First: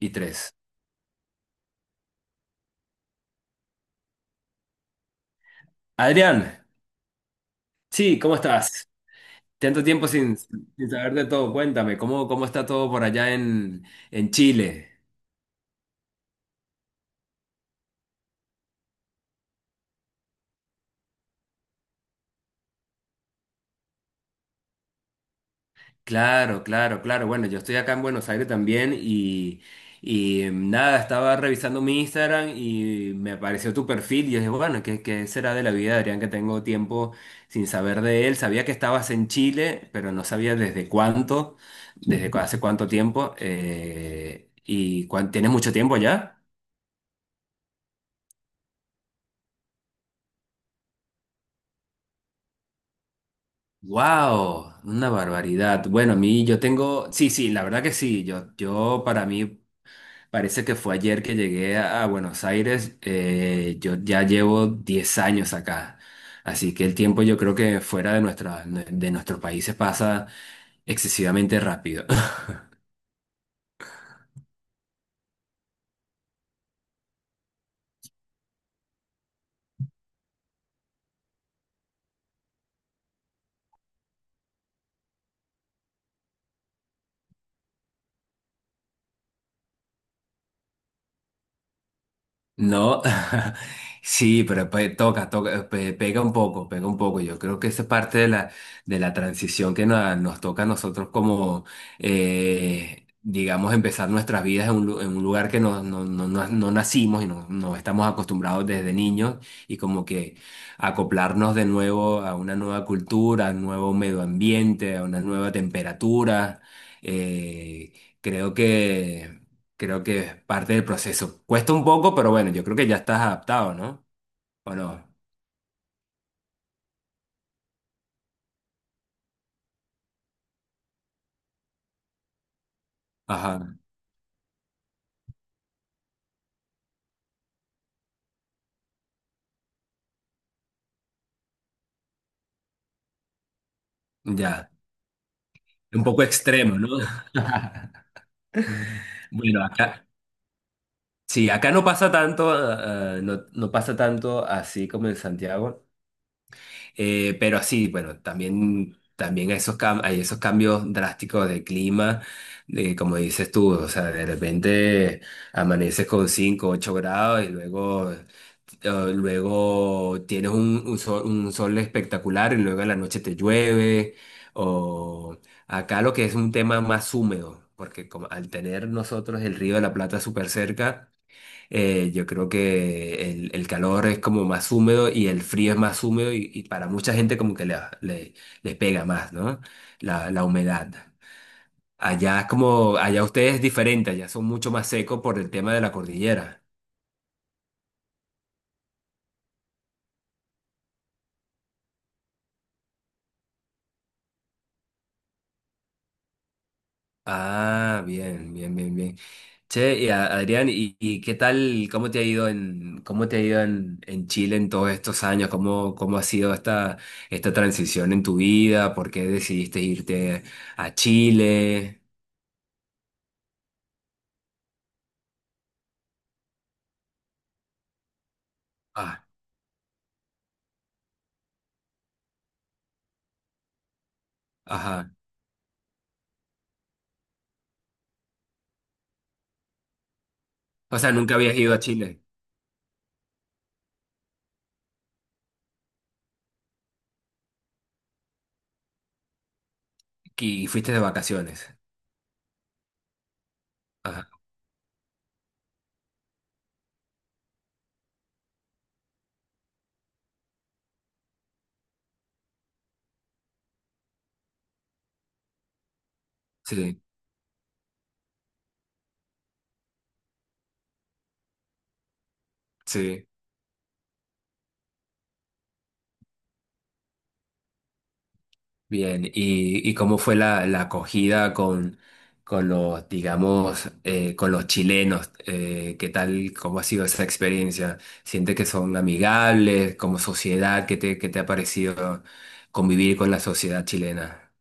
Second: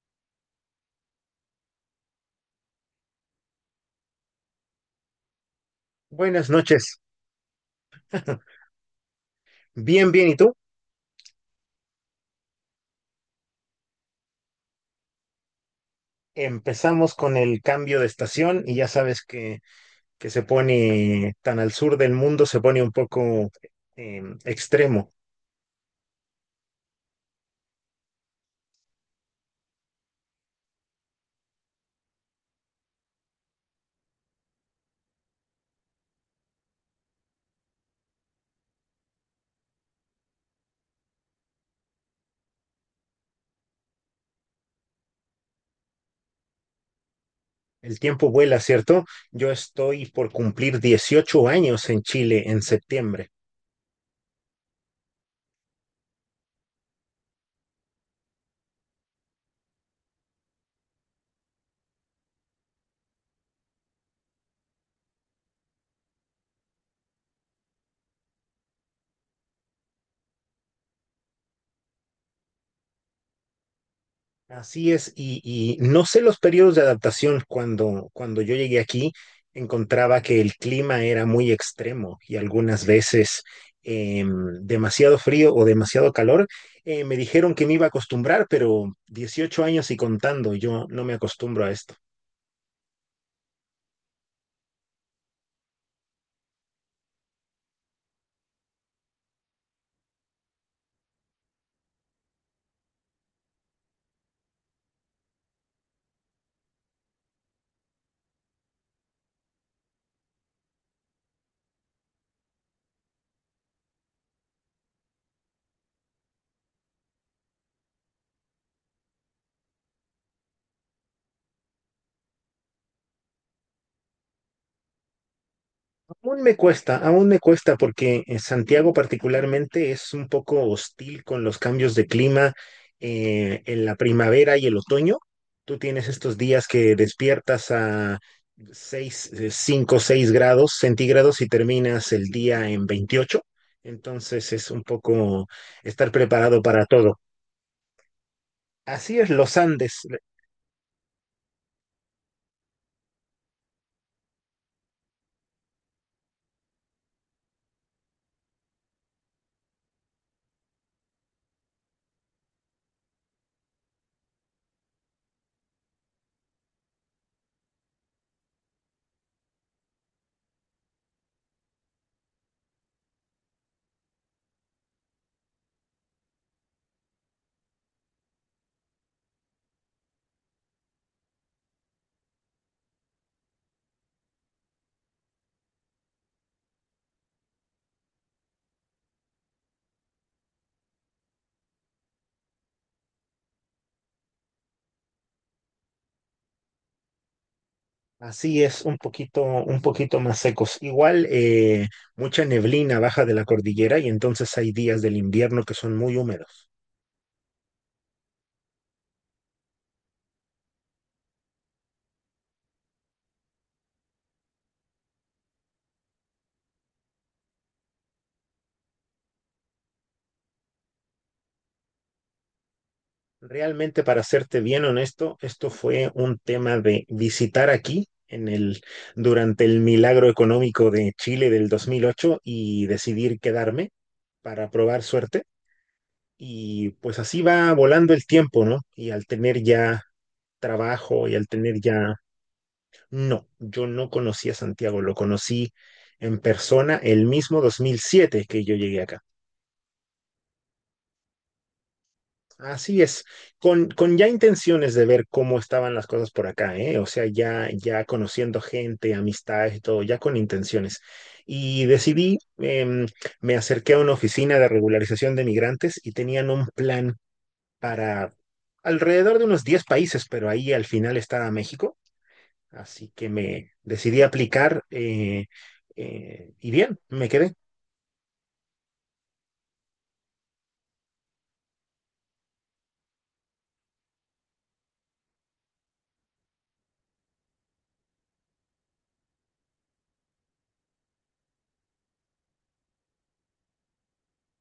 Y tres. Adrián, Buenas noches. sí, ¿cómo estás? Tanto tiempo Bien, bien. ¿Y sin, tú? sin saber de todo. Cuéntame, ¿cómo está todo por allá en Chile? Empezamos con el cambio de estación y ya sabes que se pone tan al sur del mundo, se pone un poco extremo. Claro, claro, claro. Bueno, yo estoy acá en Buenos Aires también y nada, estaba revisando mi Instagram y me apareció tu perfil y yo dije, bueno, ¿qué será de la vida de Adrián que tengo tiempo sin saber de él? Sabía que estabas en Chile, pero no sabía desde cuánto, desde cu- hace cuánto tiempo. ¿Tienes mucho tiempo ya? El tiempo vuela, ¿cierto? Yo estoy por cumplir 18 años en Chile en septiembre. Wow, una barbaridad. Bueno, a mí yo tengo, sí, sí, la verdad que sí. Yo para mí parece que fue ayer que llegué a Buenos Aires. Yo ya llevo 10 años acá, así que el tiempo yo creo que fuera de nuestros países pasa excesivamente rápido. Así es, y no sé los periodos de adaptación. Cuando yo llegué aquí, encontraba que el clima era muy extremo y algunas veces em, demasiado frío o demasiado calor. Me dijeron que me iba a acostumbrar, pero 18 años y contando, yo no me acostumbro a esto. No, sí, pero pega un poco, pega un poco. Yo creo que esa es parte de la transición que nos toca a nosotros como, digamos, empezar nuestras vidas en un lugar que no nacimos y no estamos acostumbrados desde niños y como que acoplarnos de nuevo a una nueva cultura, a un nuevo medio ambiente, a una nueva temperatura. Eh, creo que... Creo que es parte del proceso. Cuesta un poco, pero bueno, yo creo que ya estás adaptado, ¿no? ¿O no? Aún me cuesta porque Santiago particularmente es un poco hostil con los cambios de clima Ajá, en la primavera y el otoño. Tú tienes estos días que despiertas a 6, 5, 6 grados centígrados y terminas el día en 28. Entonces es ya. un poco Un estar poco preparado extremo, para ¿no? todo. Así es los Bueno, Andes. acá, sí, acá no pasa tanto, no pasa tanto así como en Santiago. Pero sí, bueno, también esos hay esos cambios drásticos de clima, de, como dices tú, o sea, de repente amaneces con 5, 8 grados y luego luego tienes un sol espectacular y luego en la noche te llueve. O acá lo que es un tema más húmedo, porque como al tener nosotros el Río de la Plata súper cerca, yo creo que el calor es como más húmedo y el frío es más húmedo y para mucha gente como que le pega más, ¿no? La humedad. Allá es como, allá ustedes es diferente, allá son mucho más secos por el tema de la cordillera. Así es, un poquito más secos. Igual, mucha neblina baja de la cordillera y entonces hay días del invierno que son muy húmedos. Ah, bien, bien, bien, bien. Che, y Adrián, ¿y qué tal, cómo te ha ido en Chile en todos estos años? ¿Cómo ha sido esta transición en tu vida? ¿Por qué decidiste irte a Chile? Realmente, para serte bien honesto, esto fue un tema de visitar aquí en Ah, durante el milagro económico de Chile del 2008 y decidir quedarme para probar ajá. suerte. Y pues así va volando el tiempo, ¿no? Y al tener ya O sea, trabajo nunca y al habías ido a tener ya... Chile No, yo no conocí a Santiago, lo conocí en persona el mismo 2007 que yo llegué acá. y fuiste de vacaciones. Así es, con ya Ajá. intenciones de ver cómo estaban las cosas por acá, ¿eh? O sea, ya conociendo gente, amistades y todo, ya con intenciones. Y decidí, me acerqué a una oficina de regularización de migrantes y tenían un Sí, plan para alrededor de unos 10 países, pero ahí al final estaba México. Así sí. que me decidí aplicar y bien, me quedé. Bien, ¿y cómo fue la acogida con los, digamos, con los chilenos? ¿Qué tal, cómo ha sido esa experiencia? ¿Sientes que son amigables como sociedad? ¿Qué te ha parecido convivir con la sociedad chilena?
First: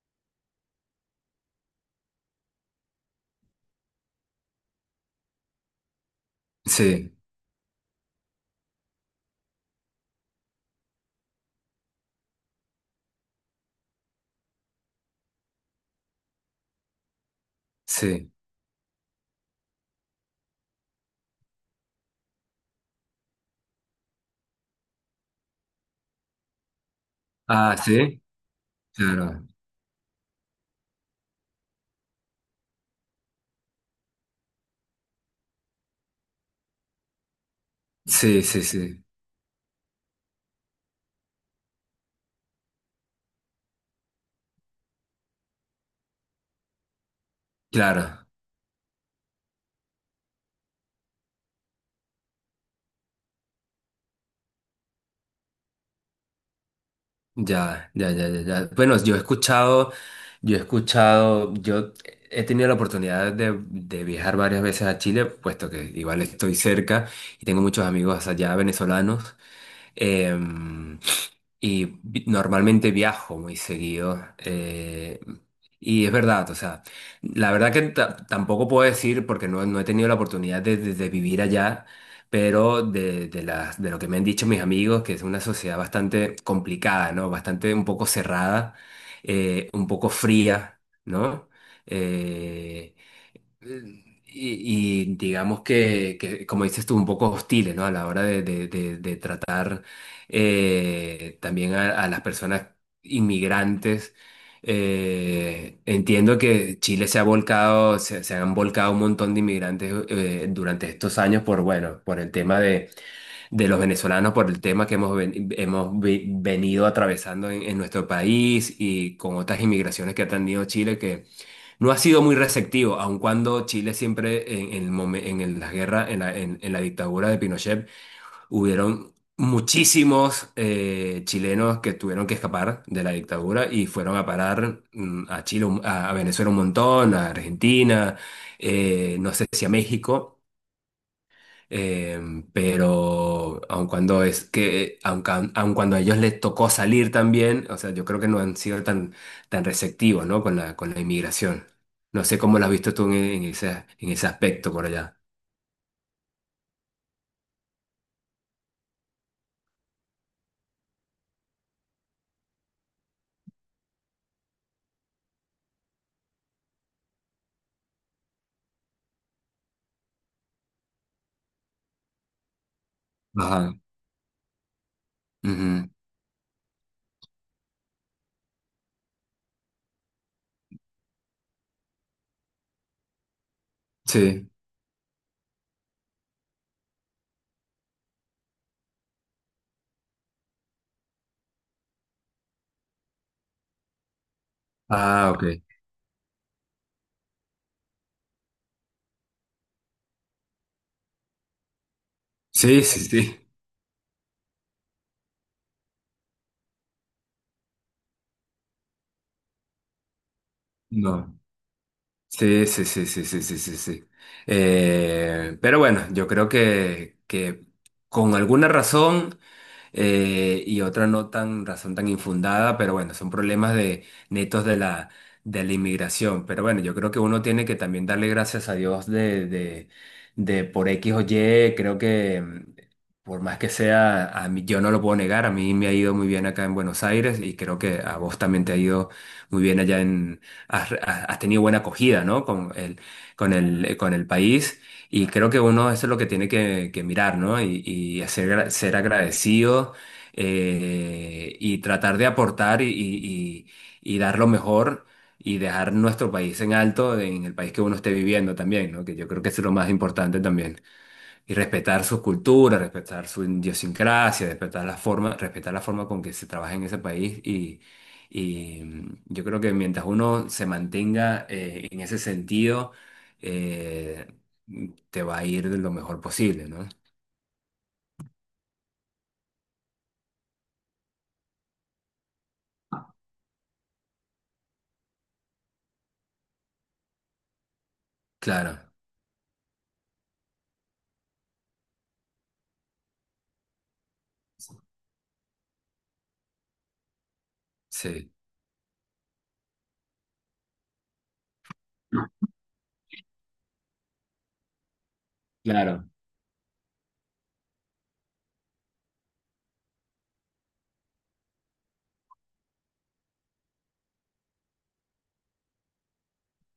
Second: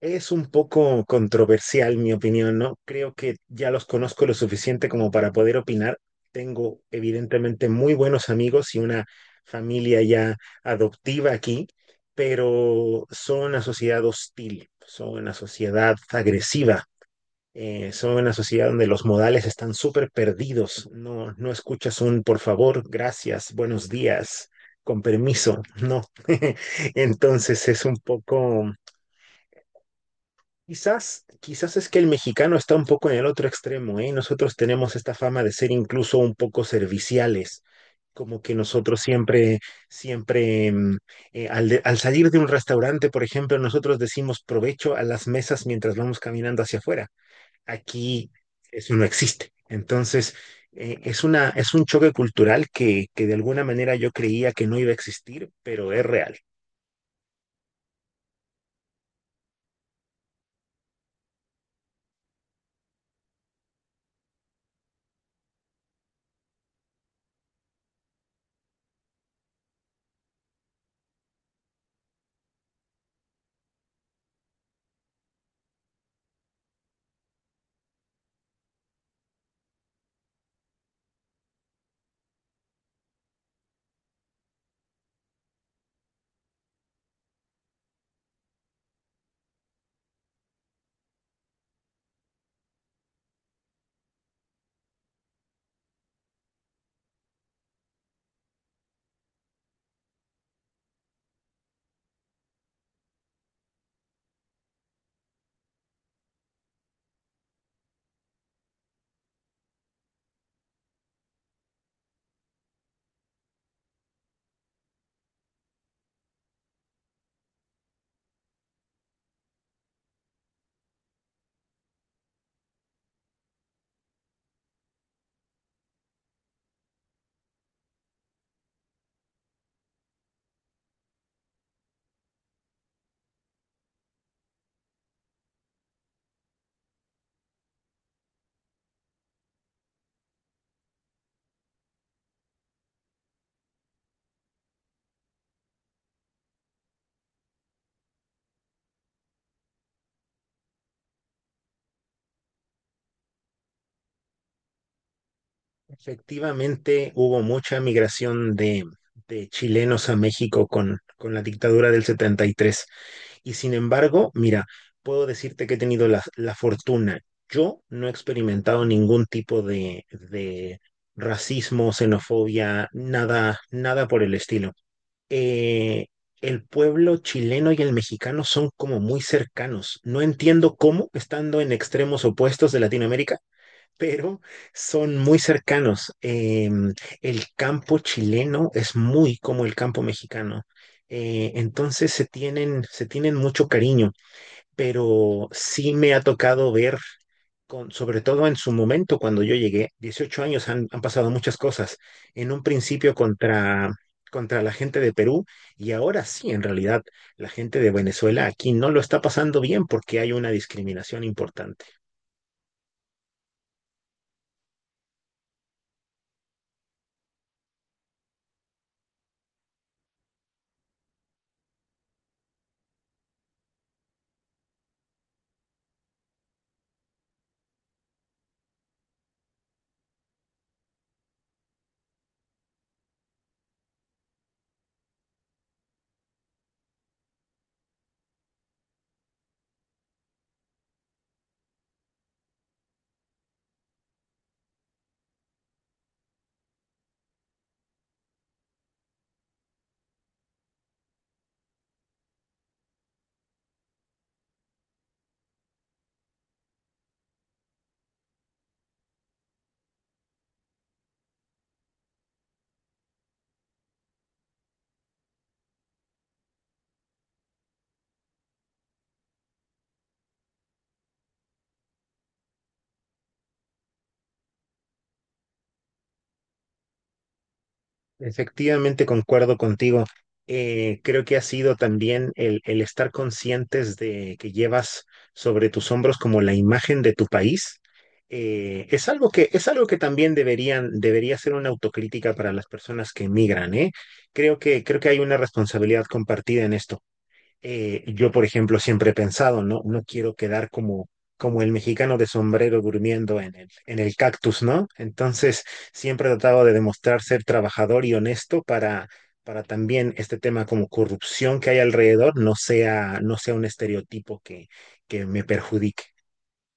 Es un poco controversial mi opinión, ¿no? Creo que ya los conozco lo suficiente como para poder opinar. Tengo Sí, evidentemente muy buenos amigos y una familia ya adoptiva aquí, pero son una sociedad hostil, son una sociedad agresiva. Son sí. una sociedad donde los modales están súper perdidos. No, no escuchas un por favor, gracias, buenos días, con permiso. No. Entonces Ah, es un sí, poco, claro. quizás, quizás es que el mexicano está un poco en el otro extremo, ¿eh? Nosotros tenemos esta fama de ser incluso un poco serviciales, como Sí, que sí, nosotros sí, siempre, siempre, al salir de un restaurante, por ejemplo, nosotros decimos provecho a las mesas mientras vamos caminando hacia afuera. claro. Aquí eso no existe. Entonces, es una, es un choque cultural que de alguna manera yo creía que no iba a existir, pero es real. Ya, ya, ya, ya, ya. Bueno, yo he tenido la oportunidad de viajar varias veces a Chile, puesto que igual estoy cerca y tengo muchos amigos allá venezolanos. Em, y normalmente viajo muy seguido. Y es verdad, o sea, la verdad que tampoco puedo decir, porque no he tenido la oportunidad de vivir allá, pero de lo que me han dicho mis amigos, que es una sociedad bastante complicada, ¿no? Bastante un poco cerrada, un poco fría, ¿no? Eh, y digamos que, como dices tú, un poco hostiles, ¿no? A la hora de tratar también a las personas inmigrantes. Entiendo que Chile se han volcado un montón de inmigrantes durante estos años por, bueno, por el tema de, los venezolanos, por el tema que hemos venido atravesando en nuestro país y con otras inmigraciones que ha tenido Chile no ha sido muy receptivo, aun cuando Chile siempre en la guerra, en la dictadura de Pinochet, hubieron muchísimos chilenos que tuvieron que escapar de la dictadura y fueron a parar a Chile, a Venezuela un montón, a Argentina, no sé si a México. Eh, pero aun cuando es que, aun, ca- aun cuando a ellos les tocó salir también, o sea, yo creo que no han sido tan receptivos, ¿no? Con la inmigración. No sé cómo lo has visto tú en ese aspecto por allá. Efectivamente, hubo mucha migración de chilenos a México con la dictadura del setenta y tres. Y sin embargo, mira, puedo decirte que he tenido la, la fortuna. Yo no he experimentado ningún tipo de racismo, xenofobia, nada, Ajá. nada por el estilo. Ujú. Eh, el pueblo chileno y el mexicano son como muy cercanos. No entiendo cómo, estando en extremos opuestos de Latinoamérica, pero Sí. son muy cercanos. El campo chileno es muy como el campo mexicano. Entonces se tienen mucho cariño, Ah, ok. pero sí me ha tocado ver, con, sobre todo en su momento cuando yo llegué, 18 años han pasado muchas cosas, en un Sí, sí, principio sí. contra, contra la gente de Perú y ahora sí, en realidad, la gente de Venezuela aquí no lo está pasando bien porque hay una discriminación No. importante. Sí, sí, sí, sí, sí, sí, sí, sí. Pero bueno, yo creo que con alguna razón y otra no tan razón tan infundada, pero bueno, son problemas de netos de la inmigración. Pero bueno, yo creo que uno tiene que también darle gracias a Dios de por X o Y. Creo que por más que sea, a mí, yo no lo puedo negar, a mí me ha ido muy bien acá en Buenos Aires y creo que a vos también te ha ido muy bien allá has tenido buena acogida, ¿no? Con el país. Y creo que uno eso es lo que tiene que mirar, ¿no? Y hacer, ser agradecido y, tratar de aportar y dar lo mejor y dejar nuestro país en alto en el país que uno esté viviendo también, ¿no? Que yo creo que eso es lo más importante también. Y respetar su cultura, respetar su idiosincrasia, respetar la forma con que se trabaja en ese país. Yo creo que mientras uno se mantenga en ese sentido, eh, te va a ir de lo mejor posible, ¿no? Efectivamente, concuerdo contigo. Creo que ha sido también el estar conscientes de que llevas sobre tus hombros como la imagen de tu país. Claro, Es algo que, es algo que también deberían, debería ser una autocrítica para las personas que emigran, ¿eh? Creo que hay una responsabilidad compartida en esto. Yo, sí. por ejemplo, siempre he pensado, no, no quiero quedar como, como el mexicano de sombrero durmiendo en en el cactus, ¿no? Entonces, Claro. siempre he tratado de demostrar ser trabajador y honesto para también este tema como corrupción que hay alrededor no sea, no sea un estereotipo que me perjudique.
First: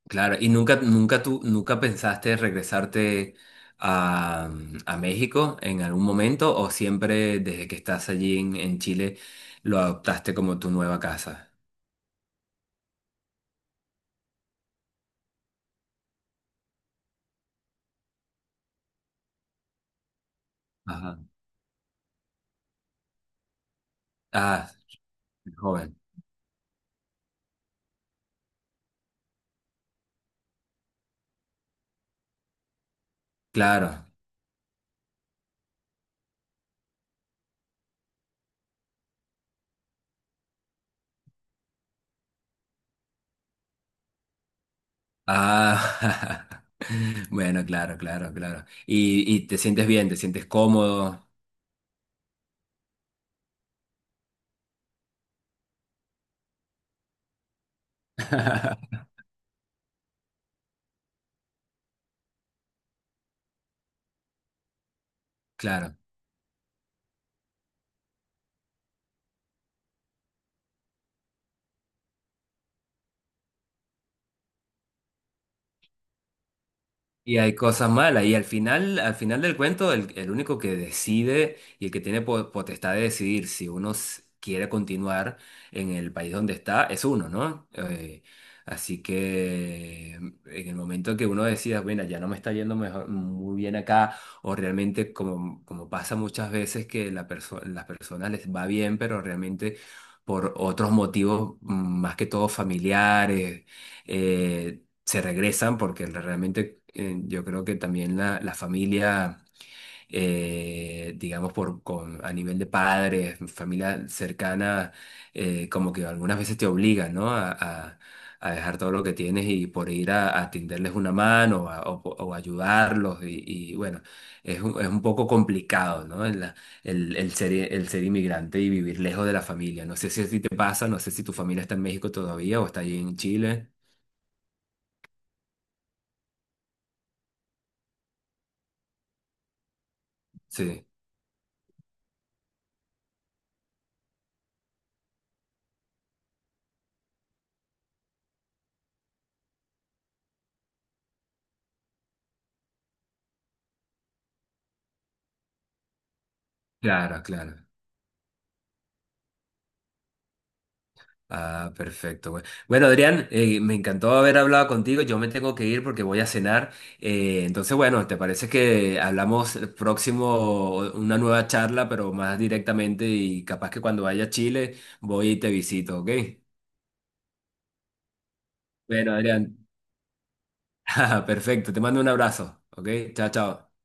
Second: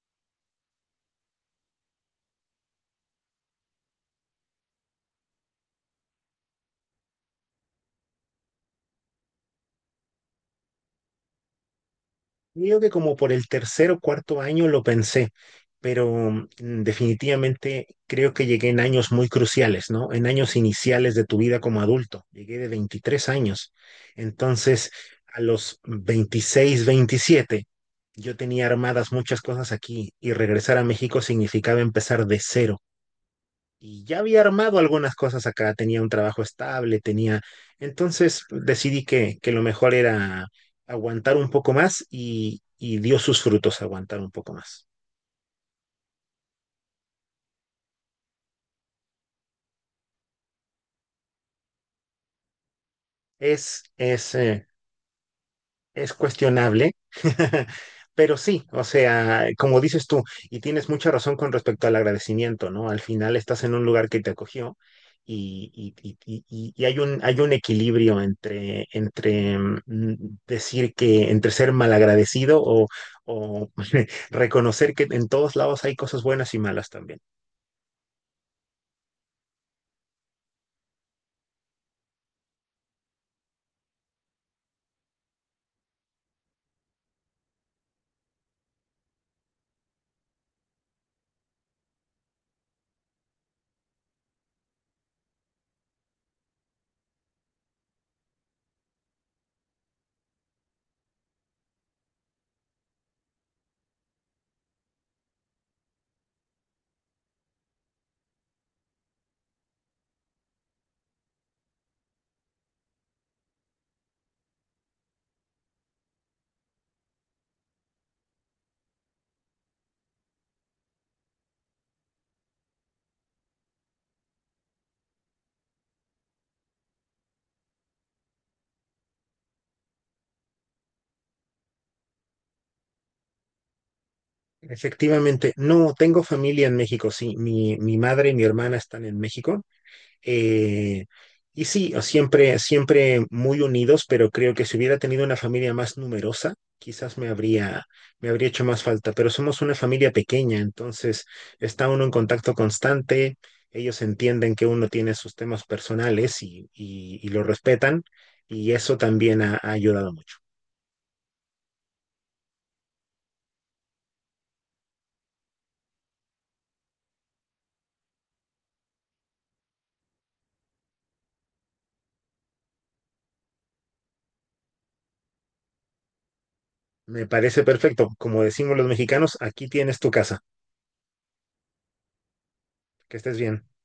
Claro. ¿Y nunca pensaste regresarte a México en algún momento o siempre desde que estás allí en Chile lo adoptaste como tu nueva casa? Creo que como por el tercer o cuarto año lo pensé, pero definitivamente creo que llegué en años muy cruciales, ¿no? En años iniciales de tu vida como adulto. Llegué de 23 años. Ah, Entonces, a los joven, 26, 27 yo tenía armadas muchas cosas aquí y regresar a México significaba empezar de cero y claro. ya había armado algunas cosas acá, tenía un trabajo estable, tenía... Entonces pues, decidí que lo mejor era aguantar un poco más y dio sus frutos aguantar un poco más. Ah, bueno, claro, claro, claro. Y te sientes bien, te sientes cómodo. Es, es eh, es cuestionable, pero sí, o sea, como dices tú, y tienes mucha razón con respecto al agradecimiento, ¿no? Al final estás en un lugar que te acogió y, y- Claro. y- y- y y hay un equilibrio entre, entre decir que, entre ser malagradecido o reconocer que en todos lados hay cosas buenas y malas también. Y hay cosas malas. Y al final del cuento, el único que decide y el que tiene potestad de decidir si uno quiere continuar en el país donde está, es uno, ¿no? Así que en el momento que uno decida, bueno, ya no me está yendo mejor, muy bien acá, o realmente como pasa muchas veces que las personas les va bien, pero realmente por otros motivos, más que todo familiares eh, se regresan porque realmente yo creo que también la familia, digamos, a nivel de padres, familia cercana, como que algunas veces te obligan, ¿no? A- a dejar todo lo que tienes y por ir a tenderles una mano o ayudarlos. Y bueno, es un poco complicado, ¿no? El, la- el ser inmigrante y vivir lejos de la familia. No sé si a ti te pasa, no sé si tu familia está en México todavía o está allí en Chile. Efectivamente, no, tengo familia en México, sí, mi madre y mi hermana están en México. Sí. Eh, y sí, siempre, siempre muy unidos, pero creo que si hubiera tenido una familia más numerosa, quizás me habría hecho más falta. Pero somos una familia pequeña, entonces está uno en contacto constante, ellos entienden que uno tiene sus temas personales Claro, y lo claro. respetan, y eso también ha, ha ayudado mucho. Ah, perfecto. Güey. Bueno, Adrián, me encantó haber hablado contigo. Yo me tengo que ir porque voy a cenar. Entonces, bueno, ¿te parece que hablamos el próximo, una nueva charla, pero más directamente y capaz que cuando vaya a Chile voy y te visito, ¿ok? Me parece perfecto. Como decimos los Bueno, mexicanos, Adrián, aquí tienes tu casa. perfecto. Te mando un abrazo, ¿ok? Que Chao, estés bien. chao.